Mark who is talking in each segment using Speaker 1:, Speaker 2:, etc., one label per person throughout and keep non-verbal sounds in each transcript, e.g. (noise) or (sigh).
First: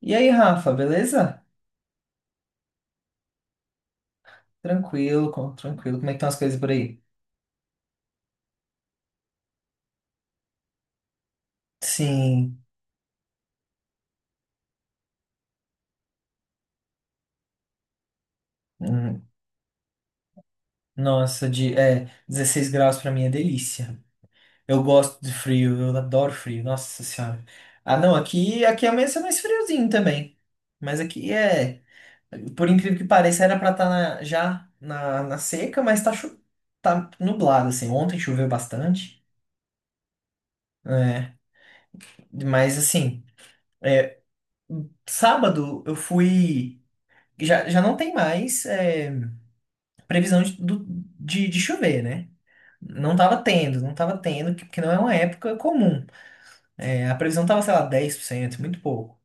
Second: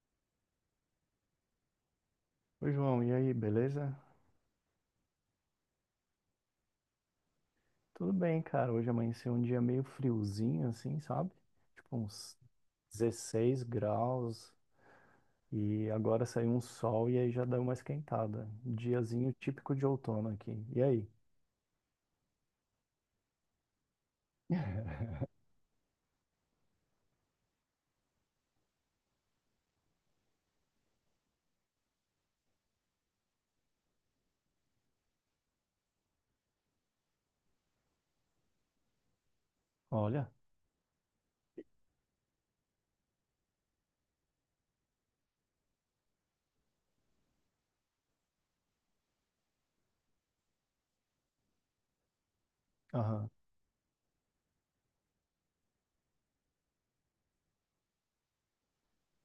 Speaker 1: E aí, Rafa, beleza?
Speaker 2: Oi, João, e aí, beleza?
Speaker 1: Tranquilo, tranquilo. Como é que estão as coisas por aí?
Speaker 2: Tudo bem, cara. Hoje amanheceu um dia meio friozinho, assim, sabe? Tipo uns
Speaker 1: Sim.
Speaker 2: 16 graus e agora saiu um sol e aí já deu uma esquentada.
Speaker 1: hum,
Speaker 2: Diazinho típico de outono aqui. E aí?
Speaker 1: Nossa, 16 graus pra mim é delícia. Eu gosto
Speaker 2: (laughs)
Speaker 1: de frio, eu adoro frio. Nossa Senhora. Ah, não, aqui amanhece mais friozinho também. Mas aqui é, por incrível que pareça, era pra estar já na seca, mas tá nublado, assim. Ontem choveu bastante.
Speaker 2: Olha.
Speaker 1: É, mas assim, sábado eu fui. Já, já não tem mais. Previsão de chover, né? Não
Speaker 2: Aham.
Speaker 1: tava tendo, não tava tendo, porque não é uma época comum. É, a previsão tava, sei lá, 10%, muito pouco.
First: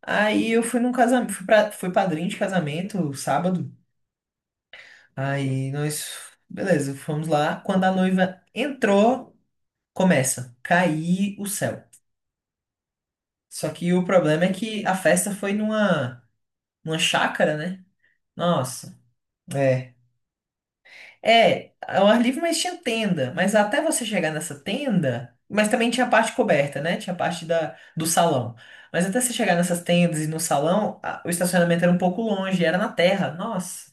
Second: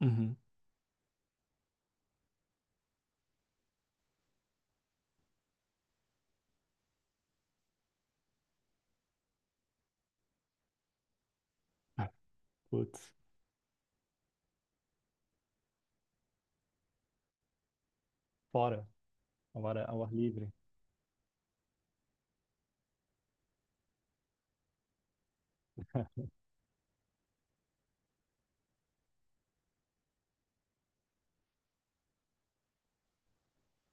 Speaker 2: Uhum.
Speaker 1: Aí eu fui num casamento, fui padrinho de casamento sábado. Aí nós, beleza, fomos lá. Quando a noiva entrou, começa a cair o céu.
Speaker 2: Putz.
Speaker 1: Só que o problema é que a festa foi numa, chácara, né?
Speaker 2: Fora.
Speaker 1: Nossa.
Speaker 2: Agora
Speaker 1: É.
Speaker 2: ao ar livre.
Speaker 1: É, ao ar livre, mas tinha tenda. Mas até você chegar nessa tenda, mas também tinha a
Speaker 2: (laughs)
Speaker 1: parte coberta, né? Tinha a parte da, do salão. Mas até você chegar nessas tendas e no salão, o estacionamento era um pouco longe, era na terra. Nossa,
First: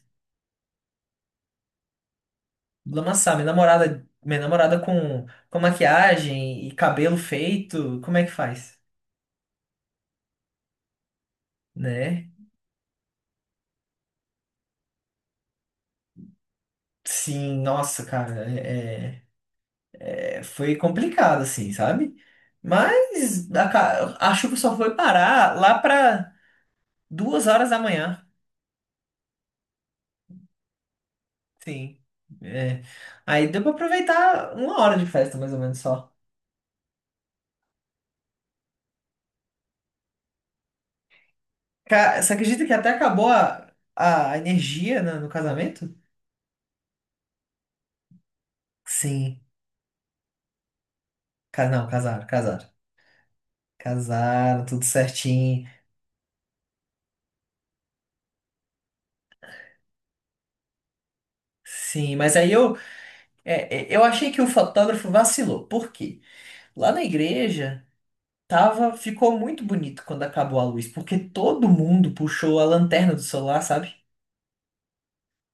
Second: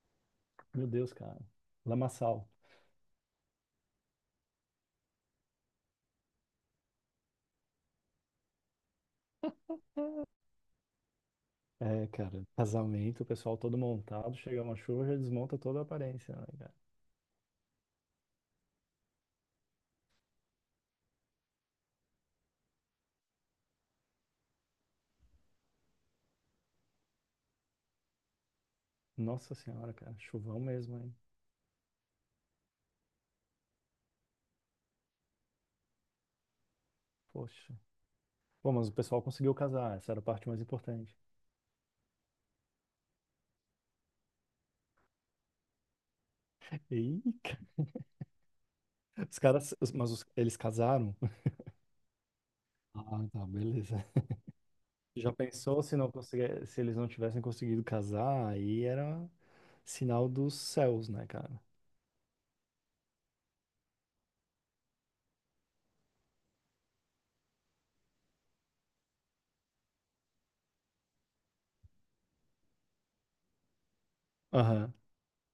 Speaker 2: Meu Deus, cara. Lamaçal.
Speaker 1: lamaçal. Minha namorada com maquiagem e cabelo feito, como é que faz?
Speaker 2: É,
Speaker 1: Né?
Speaker 2: cara. Casamento, o pessoal todo montado, chega uma chuva, já desmonta toda a aparência, né?
Speaker 1: Sim, nossa, cara, foi complicado, assim, sabe? Mas a chuva só foi parar lá para 2 horas da manhã.
Speaker 2: Nossa senhora, cara, chuvão mesmo, hein?
Speaker 1: Sim. É. Aí deu pra aproveitar uma hora de festa, mais ou menos só.
Speaker 2: Poxa. Pô, mas o pessoal conseguiu casar, essa era a parte mais importante.
Speaker 1: Você acredita que até acabou a energia no casamento?
Speaker 2: Ih, cara, os
Speaker 1: Sim.
Speaker 2: caras, mas eles casaram?
Speaker 1: Não, casaram, casaram.
Speaker 2: Ah, tá, beleza.
Speaker 1: Casaram, tudo
Speaker 2: Já
Speaker 1: certinho.
Speaker 2: pensou se não conseguir, se eles não tivessem conseguido casar, aí era sinal dos céus, né, cara?
Speaker 1: Sim, mas aí eu achei que o fotógrafo vacilou. Por quê? Lá na igreja ficou muito bonito quando acabou a luz, porque todo mundo puxou a lanterna do celular, sabe?
Speaker 2: Aham,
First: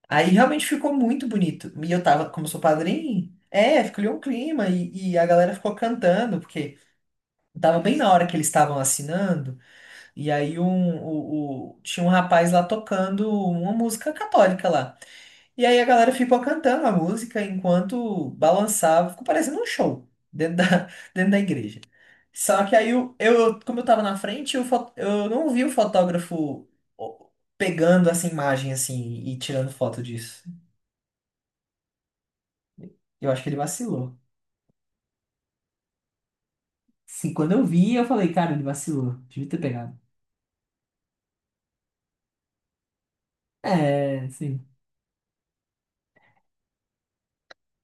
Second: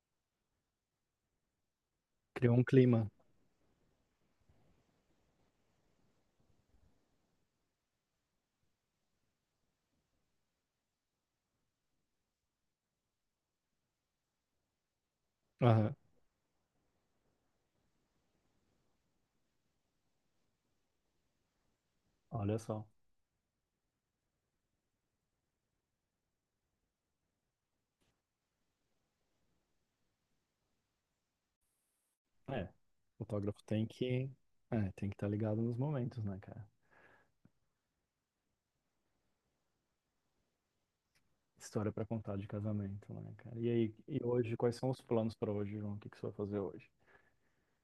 Speaker 1: Aí realmente ficou muito bonito. E eu tava, como eu
Speaker 2: criou
Speaker 1: sou
Speaker 2: um clima.
Speaker 1: padrinho, ficou um clima e a galera ficou cantando, porque tava bem na hora que eles estavam assinando, e aí tinha um rapaz lá tocando uma música católica lá. E aí a
Speaker 2: Aham,
Speaker 1: galera ficou cantando a música enquanto balançava, ficou parecendo um show dentro da, (laughs) dentro da igreja.
Speaker 2: olha
Speaker 1: Só que
Speaker 2: só.
Speaker 1: aí como eu tava na frente, eu não vi o fotógrafo ó, pegando essa imagem assim e tirando foto disso.
Speaker 2: É,
Speaker 1: Eu acho que ele
Speaker 2: fotógrafo tem
Speaker 1: vacilou.
Speaker 2: que, é, tem que estar ligado nos momentos, né, cara?
Speaker 1: Sim, quando eu vi, eu falei, cara, ele vacilou. Devia ter pegado.
Speaker 2: História pra contar de casamento, né, cara? E aí, e
Speaker 1: É,
Speaker 2: hoje,
Speaker 1: sim.
Speaker 2: quais são os planos pra hoje, João? O que que você vai fazer hoje?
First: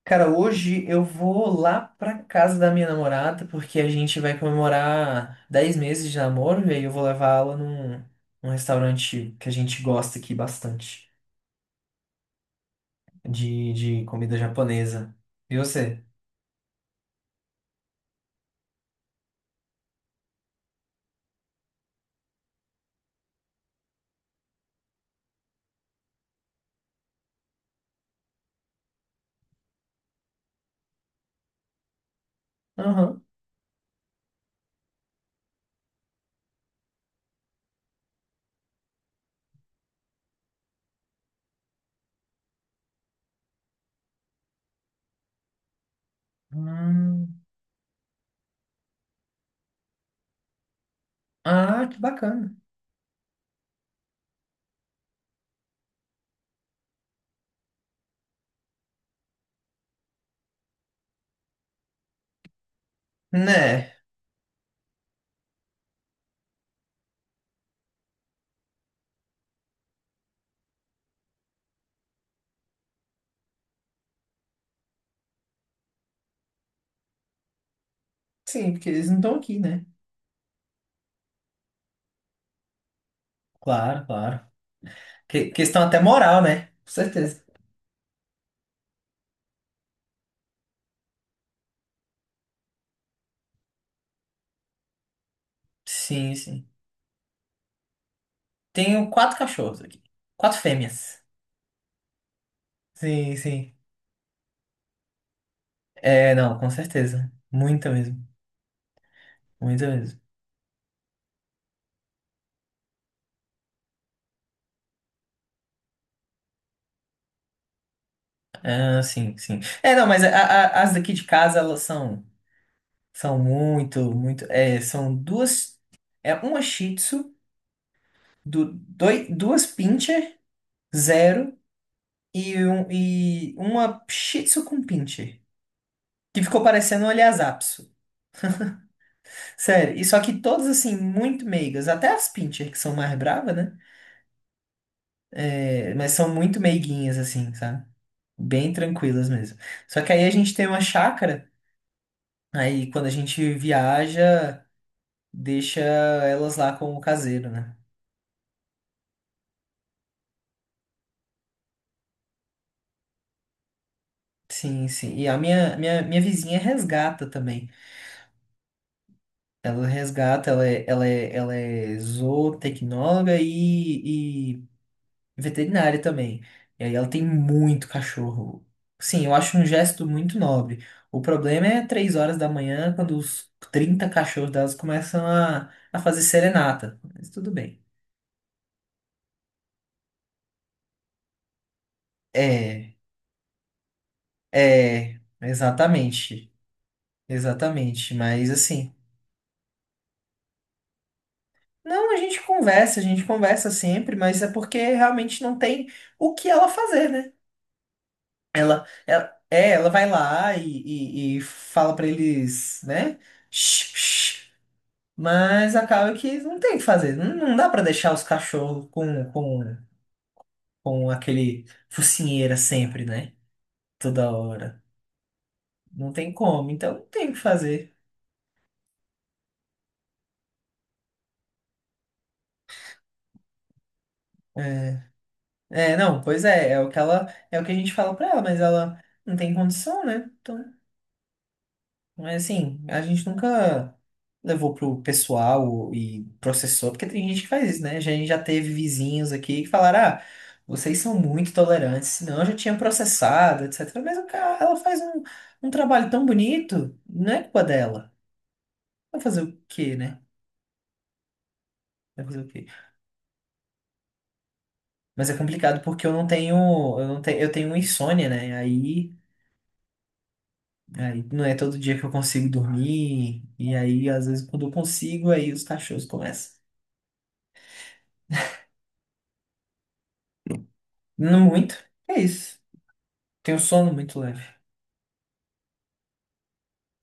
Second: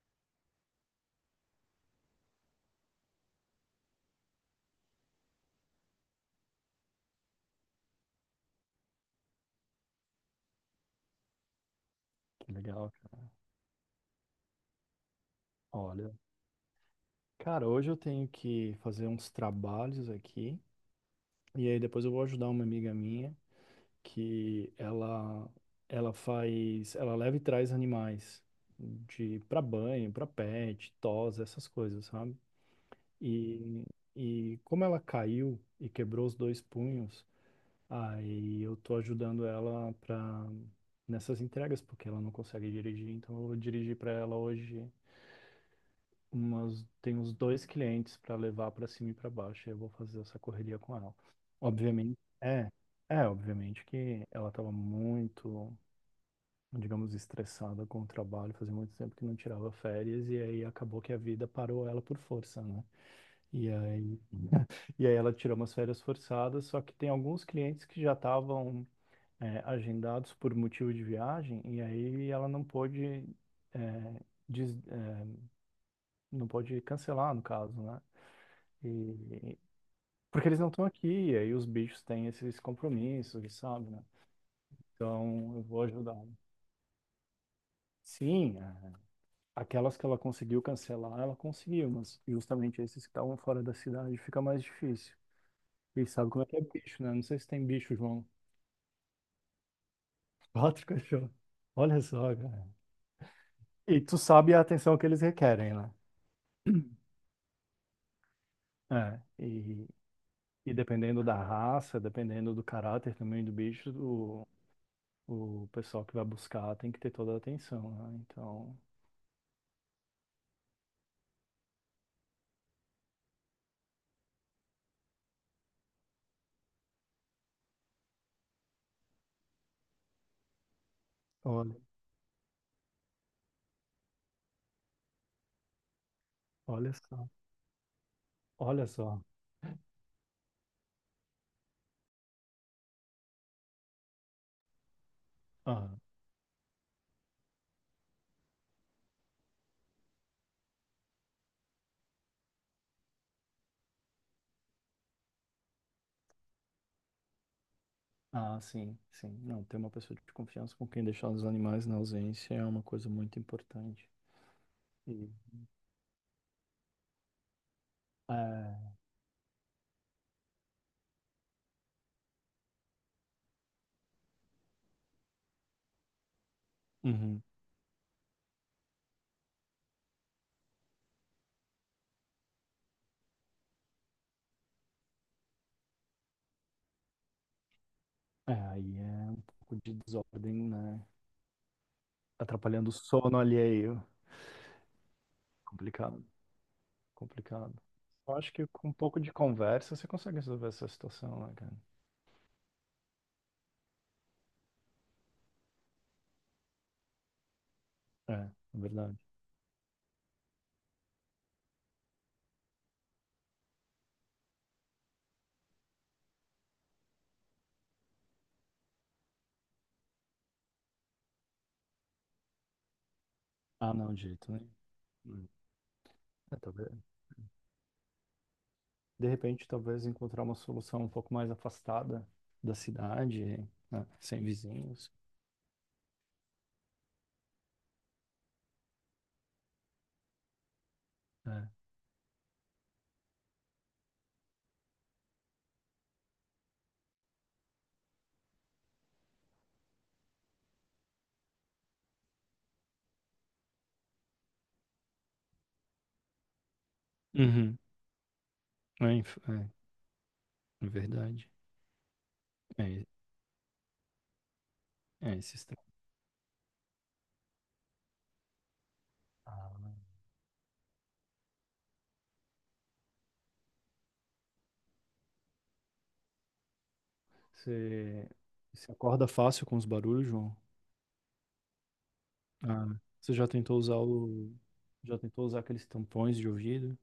Speaker 1: Cara, hoje eu vou lá pra casa da minha namorada, porque a gente vai comemorar 10 meses de namoro, e aí eu vou levar ela num, restaurante que a gente gosta aqui bastante,
Speaker 2: Que legal, cara.
Speaker 1: de comida japonesa. E você?
Speaker 2: Olha, cara, hoje eu tenho que fazer uns trabalhos aqui e aí depois eu vou ajudar uma amiga minha que ela faz, ela leva e traz animais de para banho, para pet, tos, essas coisas, sabe?
Speaker 1: Aham.
Speaker 2: E e como ela caiu e quebrou os dois punhos, aí eu tô ajudando ela para nessas entregas porque ela não consegue dirigir, então eu vou dirigir para ela hoje tem uns
Speaker 1: Hum.
Speaker 2: dois clientes para levar para cima e para baixo, e eu vou fazer essa correria com ela.
Speaker 1: Ah, que
Speaker 2: Obviamente,
Speaker 1: bacana.
Speaker 2: é, obviamente que ela estava muito, digamos, estressada com o trabalho, fazia muito tempo que não tirava férias, e aí acabou que a vida parou ela por força, né? E
Speaker 1: Né?
Speaker 2: aí, e aí, ela tirou umas férias forçadas, só que tem alguns clientes que já estavam, agendados por motivo de viagem, e aí ela não pôde, é, des- é, não pôde cancelar, no caso, né?
Speaker 1: Sim, porque eles não estão
Speaker 2: E
Speaker 1: aqui, né?
Speaker 2: Porque eles não estão aqui, e aí os bichos têm esses compromissos, sabe, né?
Speaker 1: Claro, claro.
Speaker 2: Então eu
Speaker 1: Questão
Speaker 2: vou
Speaker 1: até
Speaker 2: ajudar.
Speaker 1: moral, né? Com certeza.
Speaker 2: Sim, aquelas que ela conseguiu cancelar, ela conseguiu, mas justamente esses que estavam fora da cidade fica mais difícil. E sabe
Speaker 1: Sim,
Speaker 2: como é que é
Speaker 1: sim.
Speaker 2: bicho, né? Não sei se tem bicho, João.
Speaker 1: Tenho quatro cachorros aqui.
Speaker 2: (laughs)
Speaker 1: Quatro
Speaker 2: Quatro
Speaker 1: fêmeas.
Speaker 2: cachorros. Olha só, cara.
Speaker 1: Sim, sim.
Speaker 2: E tu sabe a atenção que eles requerem, né?
Speaker 1: É, não, com certeza. Muita mesmo.
Speaker 2: É.
Speaker 1: Muita
Speaker 2: E,
Speaker 1: mesmo.
Speaker 2: e dependendo da raça, dependendo do caráter também do bicho, o pessoal que vai buscar tem que ter toda a atenção, né? Então.
Speaker 1: Ah, sim, sim. É, não, mas as daqui de casa, elas são muito, muito. É, são duas. É uma Shih Tzu, duas Pinscher, zero,
Speaker 2: Olha.
Speaker 1: e uma Shih Tzu com Pinscher. Que ficou
Speaker 2: Olha
Speaker 1: parecendo um
Speaker 2: só,
Speaker 1: Lhasa Apso.
Speaker 2: olha só.
Speaker 1: Sério. E só que todas, assim, muito meigas. Até as Pinscher, que são mais bravas, né?
Speaker 2: Ah,
Speaker 1: É, mas são muito meiguinhas, assim, sabe? Bem tranquilas mesmo. Só que aí a gente tem uma chácara, aí quando a gente viaja, deixa elas lá com o caseiro, né?
Speaker 2: ah, sim, sim. Não, ter uma pessoa de confiança com quem deixar os animais na ausência é uma coisa muito importante.
Speaker 1: Sim, sim. E
Speaker 2: E,
Speaker 1: a minha vizinha resgata também.
Speaker 2: é,
Speaker 1: Ela resgata, ela é zootecnóloga e, veterinária também. E aí ela tem
Speaker 2: uhum.
Speaker 1: muito cachorro. Sim, eu acho um gesto muito nobre. O problema é 3 horas da manhã, quando os 30 cachorros delas começam a fazer serenata. Mas tudo bem.
Speaker 2: É, aí é um pouco de desordem, né? Atrapalhando o
Speaker 1: É,
Speaker 2: sono alheio.
Speaker 1: é,
Speaker 2: Complicado,
Speaker 1: exatamente.
Speaker 2: complicado.
Speaker 1: Exatamente.
Speaker 2: Eu
Speaker 1: Mas
Speaker 2: acho que com um
Speaker 1: assim.
Speaker 2: pouco de conversa você consegue resolver essa situação, né, cara?
Speaker 1: Não, a gente conversa sempre, mas é porque realmente não tem o que ela fazer, né?
Speaker 2: É, é
Speaker 1: Ela,
Speaker 2: verdade.
Speaker 1: ela, é, ela vai lá e, fala pra eles, né? Shh, shh. Mas acaba que não tem o que fazer. Não, não dá pra deixar os cachorros com aquele focinheira sempre, né?
Speaker 2: Ah, não, de
Speaker 1: Toda
Speaker 2: jeito nenhum.
Speaker 1: hora.
Speaker 2: Hum.
Speaker 1: Não tem
Speaker 2: É,
Speaker 1: como,
Speaker 2: talvez.
Speaker 1: então não tem o que fazer.
Speaker 2: De repente, talvez encontrar uma solução um pouco mais afastada da cidade, né, sem
Speaker 1: É,
Speaker 2: vizinhos.
Speaker 1: é, não, pois é, é o que a gente fala pra ela, mas ela não tem condição, né? Então.
Speaker 2: É.
Speaker 1: Mas assim, a gente nunca levou pro pessoal e processou, porque tem gente que faz isso, né? A gente já teve vizinhos aqui que falaram, ah, vocês são muito tolerantes, senão eu já tinha processado, etc. Mas o cara, ela faz um trabalho tão bonito, não é culpa
Speaker 2: Uhum.
Speaker 1: dela.
Speaker 2: É,
Speaker 1: Vai
Speaker 2: inf-
Speaker 1: fazer o
Speaker 2: é,
Speaker 1: quê, né?
Speaker 2: é verdade.
Speaker 1: Vai fazer o quê?
Speaker 2: É,
Speaker 1: Mas é
Speaker 2: é esse
Speaker 1: complicado
Speaker 2: extremo.
Speaker 1: porque eu não tenho, eu não tenho, eu tenho insônia, né? Aí,
Speaker 2: Ah, né?
Speaker 1: aí não é todo dia que eu consigo dormir, e aí às vezes quando eu consigo, aí os cachorros começam.
Speaker 2: Você, você acorda fácil com os barulhos, João?
Speaker 1: Não muito. É isso.
Speaker 2: Ah, você já
Speaker 1: Tenho
Speaker 2: tentou
Speaker 1: sono
Speaker 2: usar
Speaker 1: muito leve.
Speaker 2: o, já tentou usar aqueles tampões de ouvido?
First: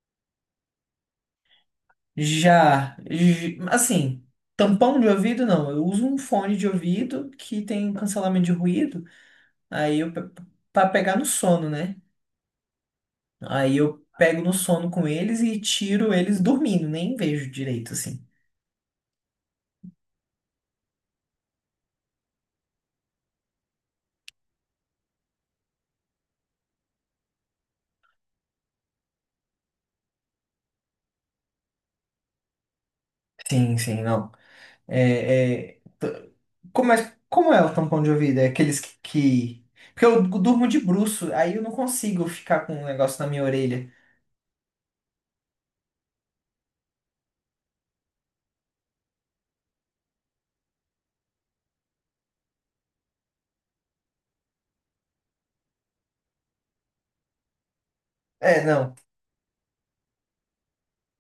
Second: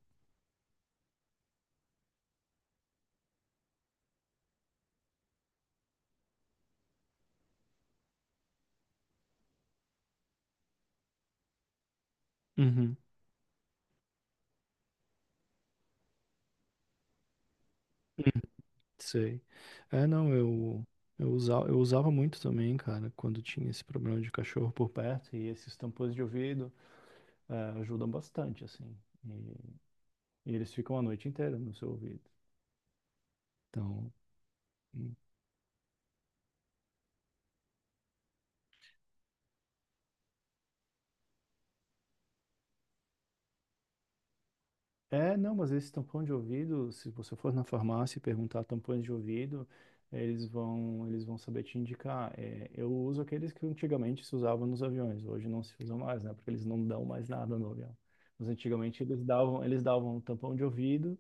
Speaker 1: Já, assim, tampão de ouvido não. Eu uso um fone de ouvido que tem cancelamento de ruído. Aí eu pe- pra pegar no sono, né?
Speaker 2: Uhum.
Speaker 1: Aí eu pego no sono com eles e tiro eles dormindo, nem vejo direito assim.
Speaker 2: Sei. É, não, eu usava muito também, cara, quando tinha esse problema de cachorro por perto e esses tampões de ouvido. é, Ajudam bastante, assim. E, e eles ficam a noite inteira no seu ouvido.
Speaker 1: Sim, sim,
Speaker 2: Então,
Speaker 1: não. É, é, t- como é o tampão de ouvido? É aqueles que? Porque eu durmo de bruço, aí eu não consigo ficar com um negócio na minha orelha.
Speaker 2: não, mas esse tampão de ouvido, se você for na farmácia e perguntar tampões de ouvido, eles vão saber te indicar. É, eu uso aqueles que antigamente se usavam nos aviões, hoje não se usam mais, né? Porque eles não dão mais nada no avião. Mas
Speaker 1: É, não.
Speaker 2: antigamente eles davam um tampão de ouvido.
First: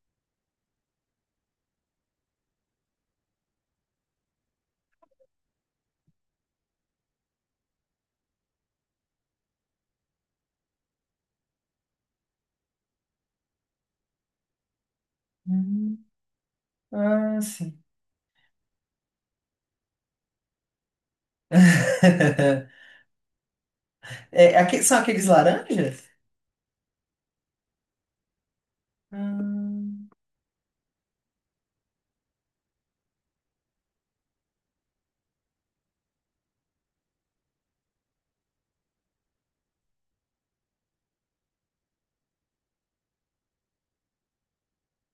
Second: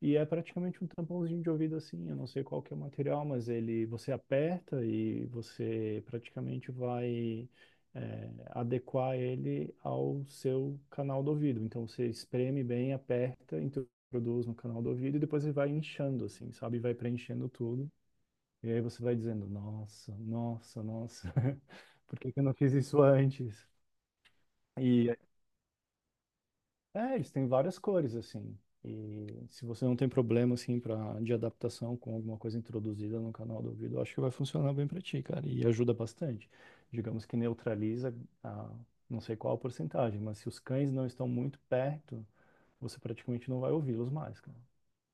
Speaker 2: E é praticamente um tampãozinho de ouvido assim, eu não sei qual que é o material, mas ele você aperta e você praticamente vai adequar ele ao seu canal do ouvido. Então você espreme bem, aperta, introduz no canal do ouvido e depois ele vai inchando assim, sabe? Vai
Speaker 1: Ah,
Speaker 2: preenchendo
Speaker 1: sim.
Speaker 2: tudo. E aí você vai dizendo, nossa, nossa, nossa, (laughs) por que que eu não
Speaker 1: (laughs)
Speaker 2: fiz isso antes?
Speaker 1: É, são
Speaker 2: E
Speaker 1: aqueles laranjas?
Speaker 2: É, eles têm várias cores, assim. E se você não
Speaker 1: Hum,
Speaker 2: tem problema, assim, pra, de adaptação com alguma coisa introduzida no canal do ouvido, eu acho que vai funcionar bem pra ti, cara. E ajuda bastante. Digamos que neutraliza a, não sei qual a porcentagem, mas se os cães não estão muito perto, você praticamente não vai ouvi-los mais, cara.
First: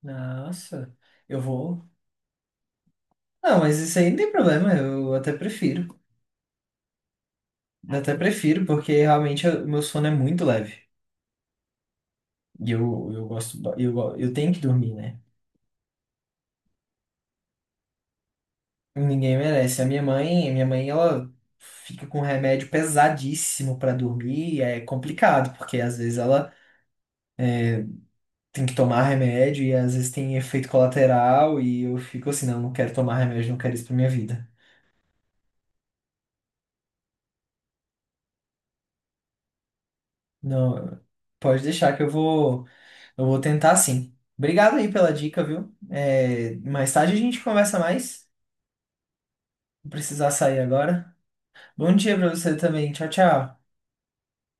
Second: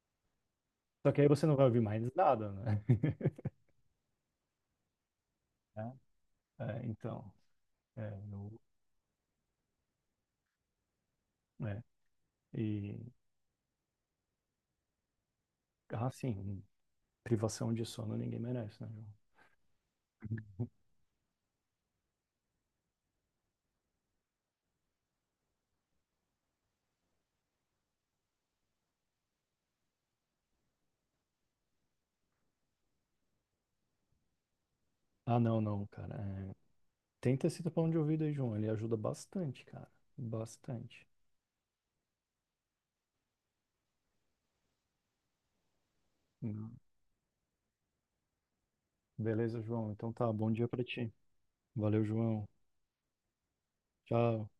Speaker 1: Nossa,
Speaker 2: Só que aí
Speaker 1: eu
Speaker 2: você não vai ouvir
Speaker 1: vou.
Speaker 2: mais nada, né? (laughs)
Speaker 1: Não, mas isso aí não tem problema, eu até
Speaker 2: É,
Speaker 1: prefiro.
Speaker 2: é, então,
Speaker 1: Eu
Speaker 2: é,
Speaker 1: até
Speaker 2: eu,
Speaker 1: prefiro, porque realmente o meu sono é muito leve.
Speaker 2: é.
Speaker 1: E
Speaker 2: E,
Speaker 1: eu gosto, ba- eu, go- eu tenho que dormir, né?
Speaker 2: ah, sim, privação de sono ninguém merece, né, João?
Speaker 1: Ninguém merece. A minha mãe, ela fica com remédio pesadíssimo pra dormir, e é complicado, porque às vezes ela tem que tomar remédio e às vezes tem efeito colateral, e eu fico assim, não, não quero tomar remédio, não quero isso pra minha vida.
Speaker 2: Ah, não, não, cara. Tenta esse tapão de ouvido aí, João. Ele ajuda bastante, cara.
Speaker 1: Não,
Speaker 2: Bastante.
Speaker 1: pode deixar que eu vou tentar sim. Obrigado aí pela dica, viu? É,
Speaker 2: Hum.
Speaker 1: mais tarde a gente conversa mais.
Speaker 2: Beleza,
Speaker 1: Vou
Speaker 2: João. Então
Speaker 1: precisar
Speaker 2: tá, bom
Speaker 1: sair
Speaker 2: dia pra ti.
Speaker 1: agora. Bom
Speaker 2: Valeu,
Speaker 1: dia pra
Speaker 2: João.
Speaker 1: você também. Tchau, tchau.
Speaker 2: Tchau.